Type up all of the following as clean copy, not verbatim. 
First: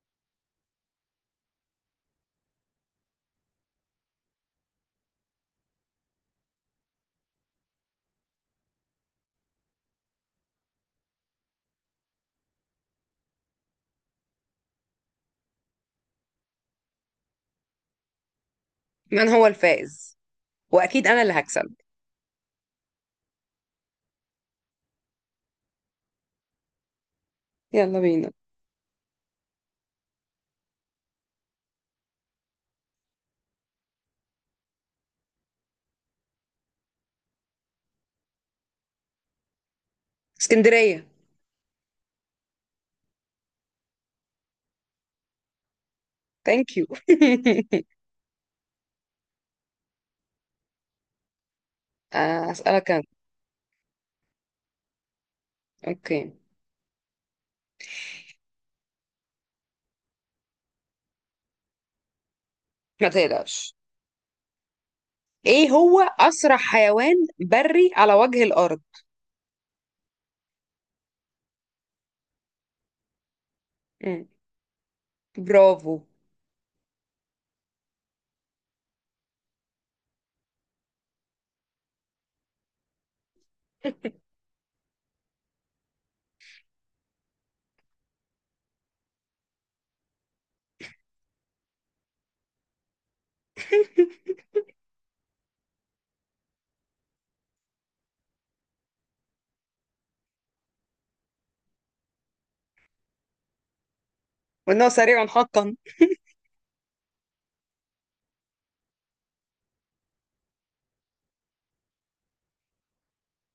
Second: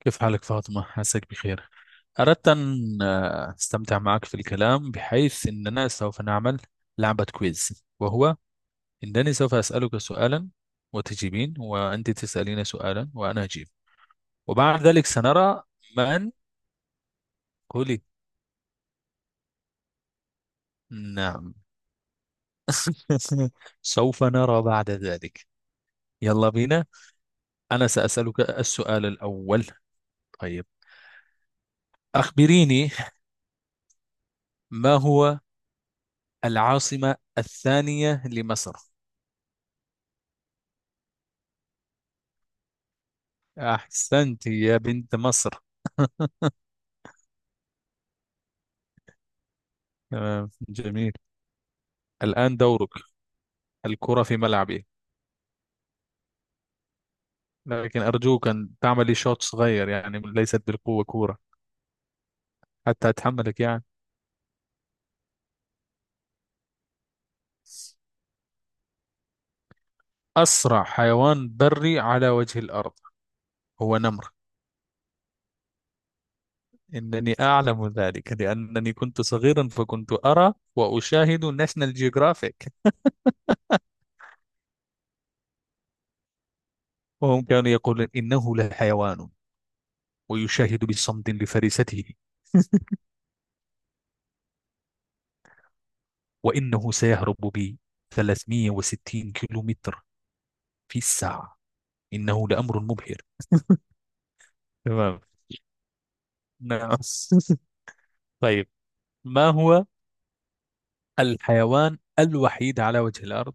كيف حالك فاطمة؟ عساك بخير. أردت أن أستمتع معك في الكلام بحيث أننا سوف نعمل لعبة كويز، وهو أنني سوف أسألك سؤالا وتجيبين، وأنت تسألين سؤالا وأنا أجيب، وبعد ذلك سنرى من. قولي. من هو الفائز؟ واكيد انا اللي نعم. هكسب. سوف نرى بعد ذلك. يلا بينا. أنا يلا بينا. سأسألك السؤال الأول. طيب، أخبريني، ما هو العاصمة الثانية لمصر؟ اسكندرية. أحسنت يا بنت مصر. ثانك يو. تمام، جميل. الآن دورك، اسالك انا. الكرة في ملعبي، اوكي. لكن أرجوك أن تعملي شوط صغير، يعني ليست بالقوة كورة، ما حتى أتحملك تقلقش. يعني. ايه هو اسرع حيوان بري على وجه الارض؟ أسرع حيوان بري على وجه الأرض هو مم. نمر. برافو. إنني أعلم ذلك لأنني كنت صغيرا فكنت أرى وأشاهد ناشونال جيوغرافيك، وهم كانوا يقولون إنه لحيوان ويشاهد بصمت لفريسته، وإنه سيهرب بي 360 كيلومتر في الساعة. إنه لأمر مبهر. وانه تمام. سريع حقا. نعم. طيب، ما هو الحيوان الوحيد على وجه الأرض؟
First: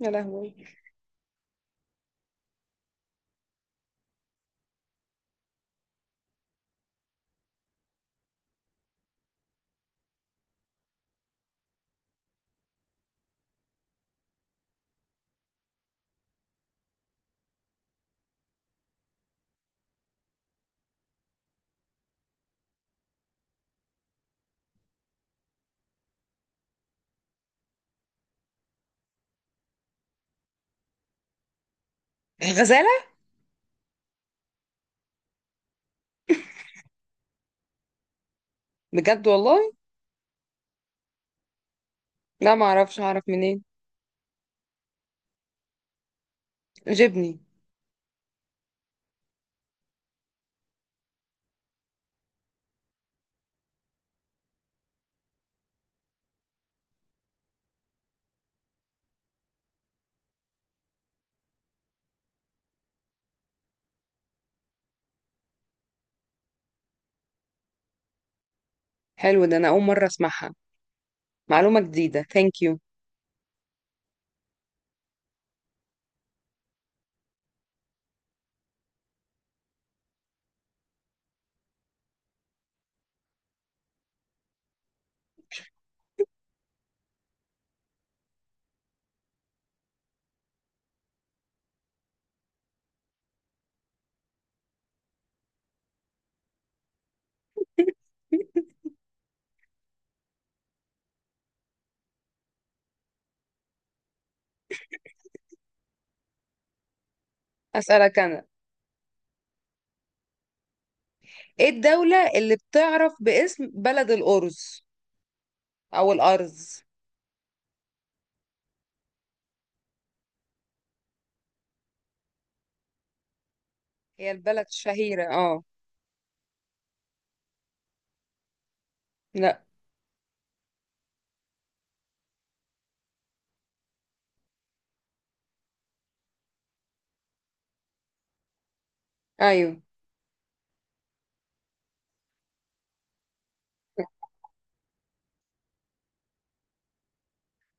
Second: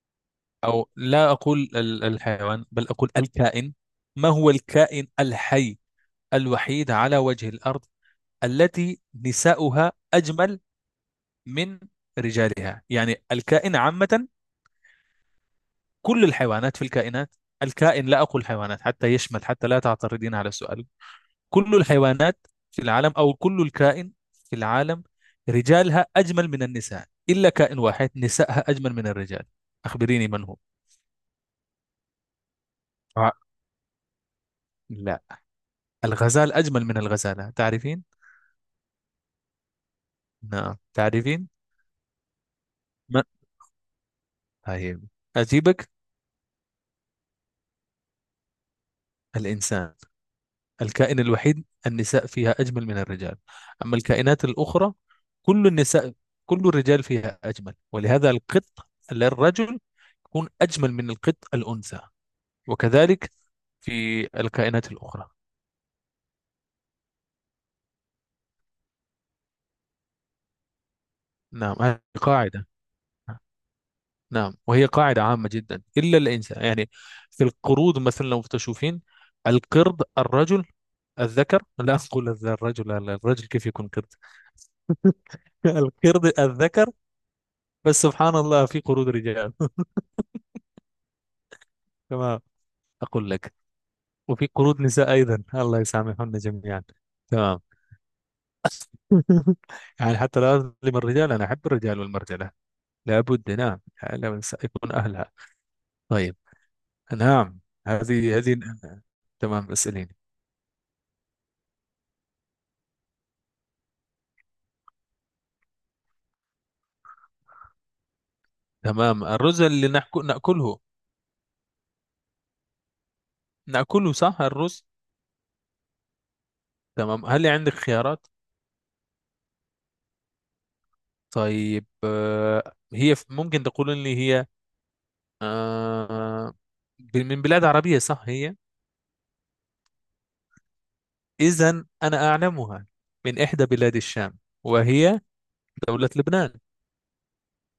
يا لهوي. أو لا أقول الحيوان، بل أقول الكائن. ما هو الكائن الحي الوحيد على وجه الأرض التي نساؤها أجمل من رجالها؟ يعني الكائن عامة، كل الحيوانات في الكائنات، الكائن، لا أقول حيوانات حتى يشمل، حتى لا تعترضين على السؤال. كل الحيوانات في العالم، أو كل الكائن في العالم، رجالها أجمل من النساء، إلا كائن واحد نسائها أجمل من الرجال. أخبريني من هو. الغزالة. آه. لا، الغزال أجمل من الغزالة، تعرفين؟ بجد والله؟ نعم، تعرفين؟ لا ما اعرفش، اعرف ما. منين؟ طيب، أجيبك: جبني. الإنسان، الكائن الوحيد النساء فيها أجمل من الرجال. أما الكائنات الأخرى، كل النساء، كل الرجال فيها أجمل، ولهذا القط للرجل يكون أجمل من القط الأنثى، وكذلك في الكائنات الأخرى. حلو ده، انا اول مرة اسمعها، نعم، معلومة هذه جديدة. ثانك قاعدة. يو. نعم، وهي قاعدة عامة جدا، إلا الإنسان يعني. في القرود مثلا، لو تشوفين القرد الرجل الذكر، لا أقول الرجل، لا لا، الرجل كيف يكون قرد؟ القرد الذكر. بس سبحان الله، في قرود رجال. تمام، أقول لك، وفي قرود نساء أيضا، الله يسامحنا جميعا. تمام. يعني حتى لا أظلم الرجال، أنا أحب الرجال والمرجلة، لابد، نعم، لا يكون أهلها. طيب. نعم. اسالك هذه انا. هذه تمام، اسأليني. ايه الدولة اللي بتعرف باسم بلد الارز او الارز؟ تمام، الرز اللي نأكله، نأكله، هي صح، البلد الرز. شهيرة، اه. تمام، هل عندك خيارات؟ لا. طيب، هي ممكن تقول لي هي، آه، من بلاد عربية صح هي؟ ايوه. إذا أنا أعلمها، من إحدى بلاد الشام، وهي دولة لبنان.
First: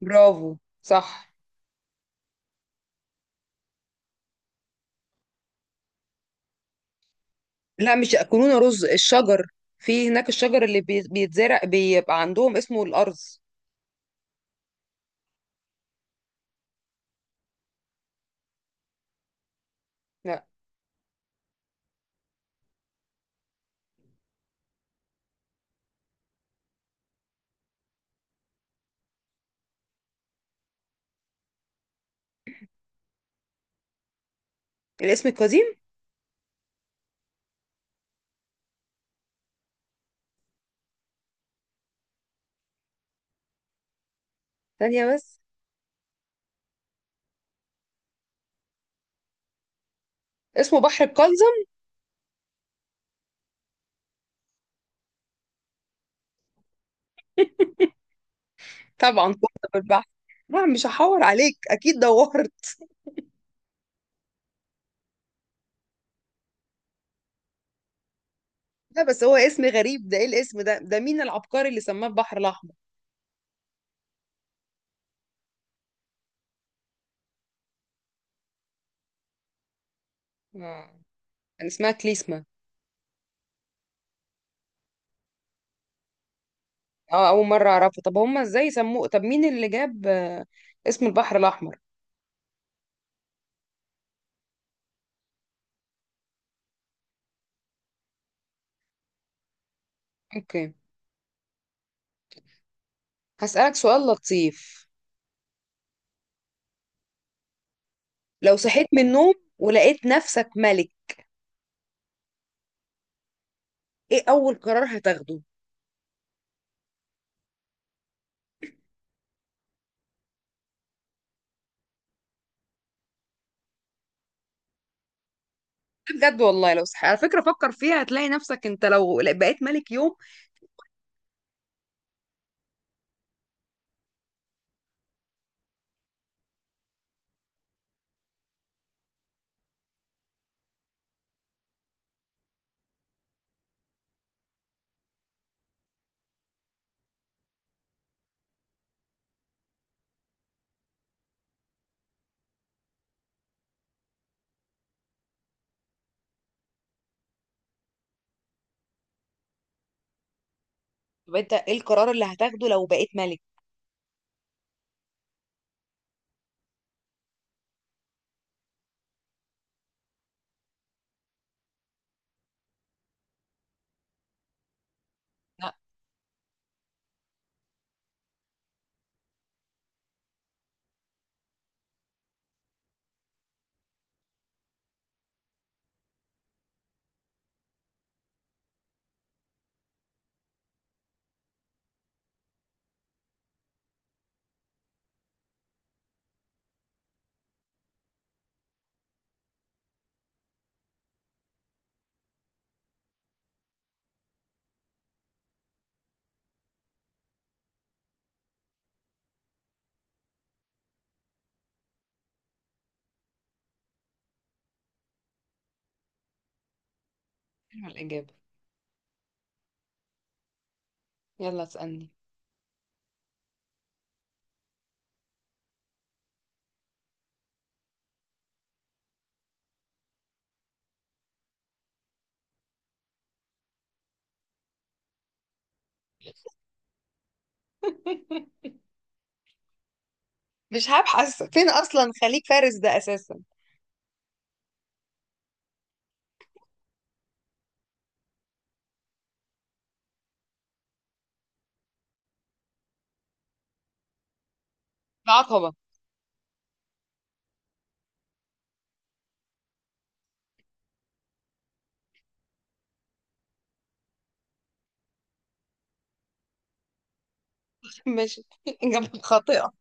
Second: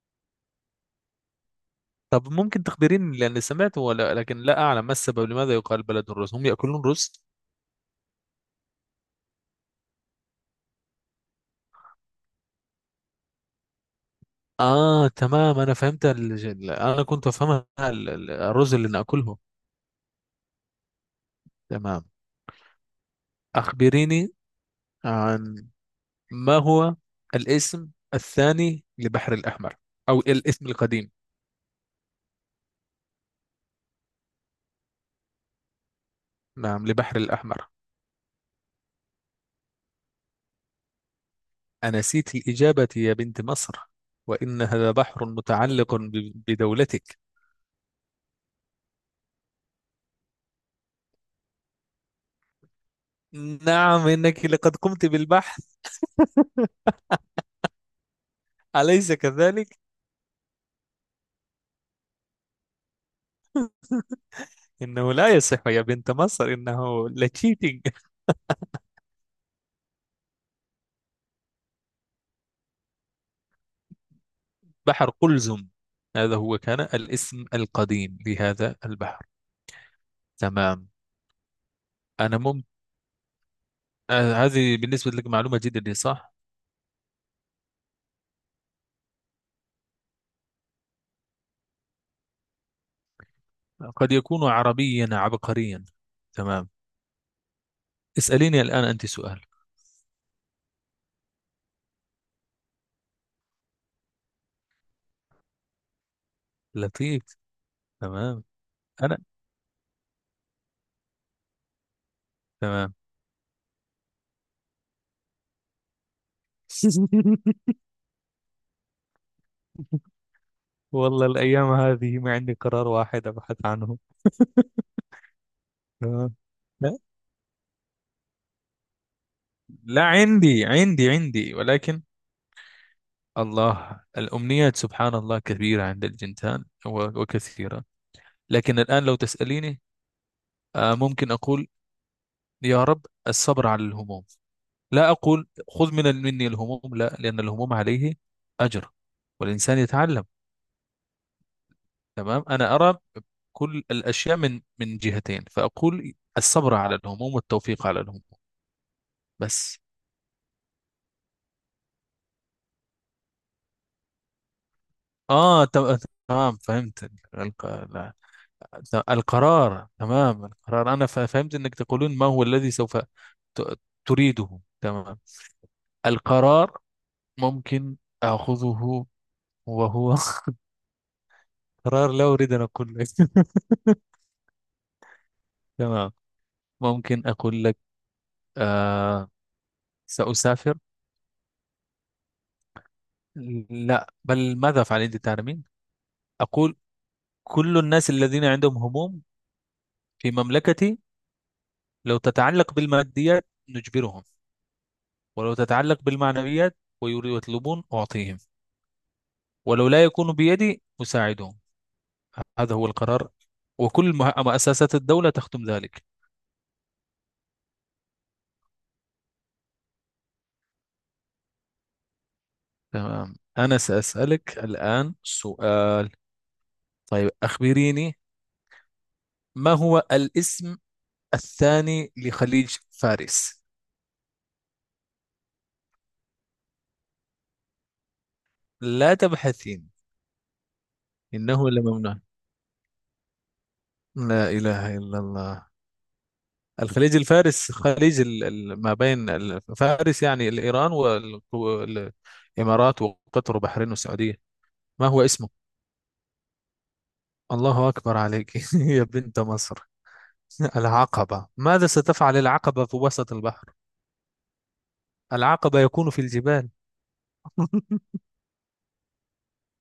برافو، صح. طب ممكن تخبريني، لأني سمعت ولا، لكن لا أعلم ما السبب، لماذا يقال بلد الرز؟ هم يأكلون رز؟ لا مش يأكلون رز، الشجر، في هناك الشجر اللي بيتزرع بيبقى عندهم اسمه الأرز. اه، تمام، انا فهمت انا كنت افهمها الرز اللي ناكله. لا. تمام، اخبريني عن، ما هو الاسم الثاني لبحر الاحمر، او الاسم القديم؟ الاسم القديم؟ نعم، لبحر الاحمر. انسيت الاجابه يا بنت مصر، وان هذا ثانية بحر بس. متعلق بدولتك. اسمه بحر القلزم. نعم، انك لقد قمت بالبحث، اليس طبعا، كذلك؟ كنت بالبحر. لا مش هحور عليك، أكيد دورت. انه لا يصح يا بنت مصر، انه لتشيتنج. لا بس هو اسم غريب ده، ايه الاسم ده؟ ده مين العبقري اللي سماه البحر الأحمر؟ بحر قلزم، هذا هو كان الاسم القديم لهذا البحر. تمام. آه. كان اسمها أنا كليسما. مم... هذه بالنسبة لك معلومة جديدة صح؟ اه، أول مرة أعرفه. طب هما ازاي سموه؟ طب مين اللي جاب اسم البحر الأحمر؟ قد يكون عربيا عبقريا. تمام، اسأليني الآن أنت سؤال اوكي. هسألك سؤال لطيف. لطيف. تمام، لو صحيت من أنا. النوم ولقيت نفسك ملك، تمام. ايه اول قرار هتاخده؟ والله الأيام هذه ما عندي قرار واحد أبحث عنه. تمام. بجد والله، لو لا، على فكرة فكر فيها، هتلاقي نفسك، انت لو بقيت ملك لا، يوم. عندي، ولكن الله الأمنيات سبحان الله كبيرة عند الجنتان وكثيرة، لكن الآن لو تسأليني، ممكن أقول: يا رب الصبر على الهموم. لا أقول خذ من مني الهموم، لا، لأن الهموم عليه أجر، والإنسان يتعلم. تمام، أنا أرى كل الأشياء من جهتين، فأقول الصبر على الهموم والتوفيق على الهموم. بس. طب انت ايه القرار اللي هتاخده لو بقيت ملك؟ آه ت- تمام، فهمت. الق- لا، ت- القرار، تمام، القرار أنا فهمت أنك تقولون ما هو الذي سوف ت- تريده، تمام. لا. القرار ممكن أخذه وهو، قرار لا أريد أن أقول لك. تمام، ممكن أقول لك، آه سأسافر، لا، بل ماذا أفعل؟ أنت تعلمين. أقول كل الناس الذين عندهم هموم في مملكتي، لو تتعلق بالماديات نجبرهم، ولو تتعلق بالمعنويات ويطلبون أعطيهم، ولو لا يكون بيدي أساعدهم. هذا هو القرار، وكل مؤسسات الدولة تختم ذلك. حلوة الإجابة. يلا اسألني. تمام، أنا سأسألك الآن سؤال. طيب، أخبريني، ما هو الاسم الثاني لخليج فارس؟ لا تبحثين، مش هبحث، فين إنه اصلا لممنوع، خليك فارس ده اساسا ده. لا إله إلا الله. الخليج الفارس، خليج ما بين فارس يعني الإيران، والإمارات وقطر وبحرين والسعودية، ما هو اسمه؟ عقبة. الله أكبر عليك. يا بنت مصر. العقبة؟ ماذا ستفعل العقبة في وسط البحر؟ العقبة يكون في الجبال. ماشي، اجابة خاطئة.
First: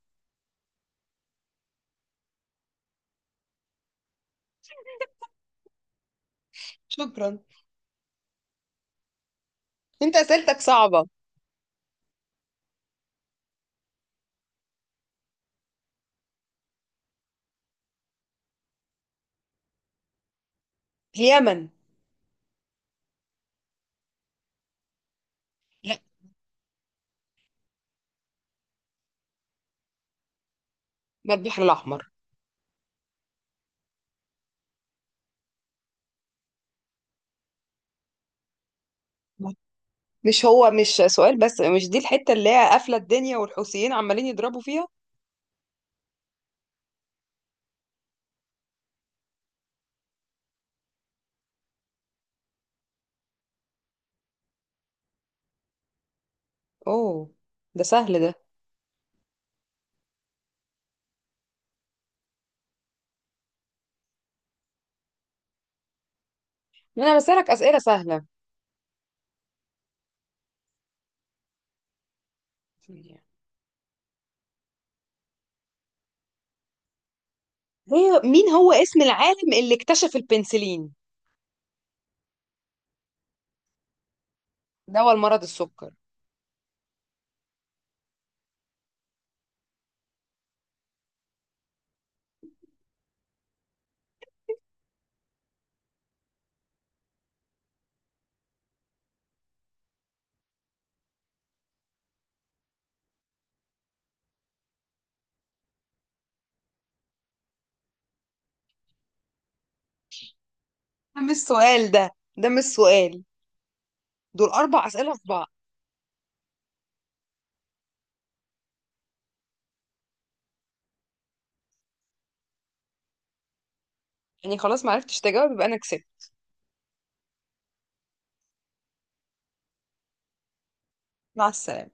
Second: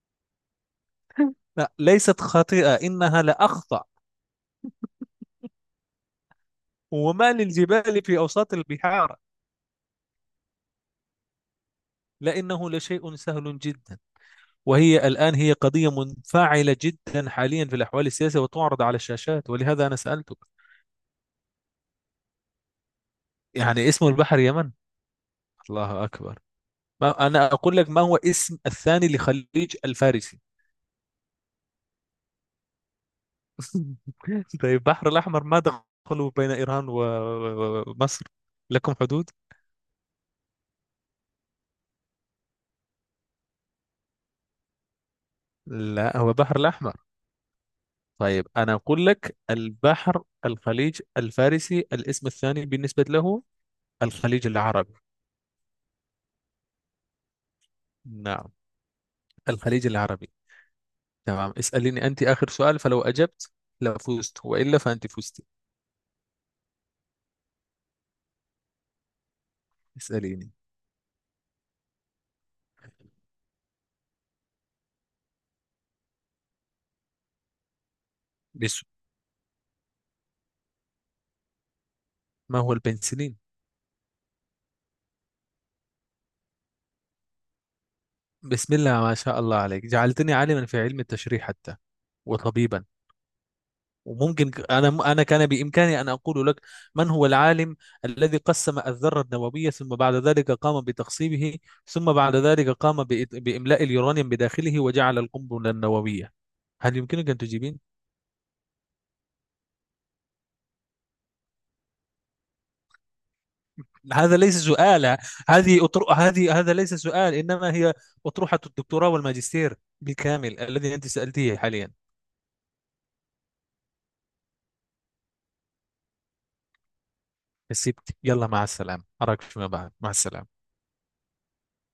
لا، ليست خاطئة، إنها لأخطأ. وما شكرا. للجبال في أوساط البحار؟ انت اسئلتك صعبة. لأنه لشيء سهل جدا، وهي الآن هي قضية منفعلة جدا حاليا في الأحوال السياسية وتعرض على الشاشات، ولهذا أنا سألتك. اليمن. يعني اسم البحر يمن؟ لا. الله أكبر، ما أنا أقول لك ما هو اسم الثاني لخليج الفارسي. ما البحر الأحمر. طيب، البحر الأحمر، ما دخلوا بين إيران ومصر؟ لكم حدود. مش هو مش سؤال، بس مش دي الحتة اللي هي قافلة الدنيا والحوثيين عمالين يضربوا فيها؟ لا، هو بحر الأحمر. طيب، أنا أقول لك البحر الخليج الفارسي الاسم الثاني بالنسبة له الخليج العربي. اوه، ده سهل ده. نعم، الخليج العربي. تمام، اسأليني أنت آخر سؤال، فلو أجبت لفزت، وإلا فأنت فزت. انا بسألك أسئلة سهلة. اسأليني. هي مين هو بس اسم العالم اللي اكتشف البنسلين؟ ما هو البنسلين؟ دواء المرض السكر. بسم الله ما شاء الله عليك، جعلتني عالما في علم التشريح حتى، وطبيبا. وممكن أنا كان بإمكاني أن أقول لك من هو العالم الذي قسم الذرة النووية، ثم بعد ذلك قام بتقسيمه، ثم بعد ذلك قام بإملاء اليورانيوم بداخله وجعل القنبلة النووية. هل يمكنك أن تجيبين؟ ده مش سؤال ده، ده مش سؤال، هذا دول ليس أربع أسئلة سؤال. في بعض. هذه هذا ليس سؤال، إنما هي أطروحة الدكتوراه والماجستير بالكامل الذي أنت سألتيه حاليا. يعني خلاص ما عرفتش تجاوب، يبقى أنا كسبت. كسبت، يلا مع السلامة، أراك فيما بعد، مع السلامة. مع السلامة.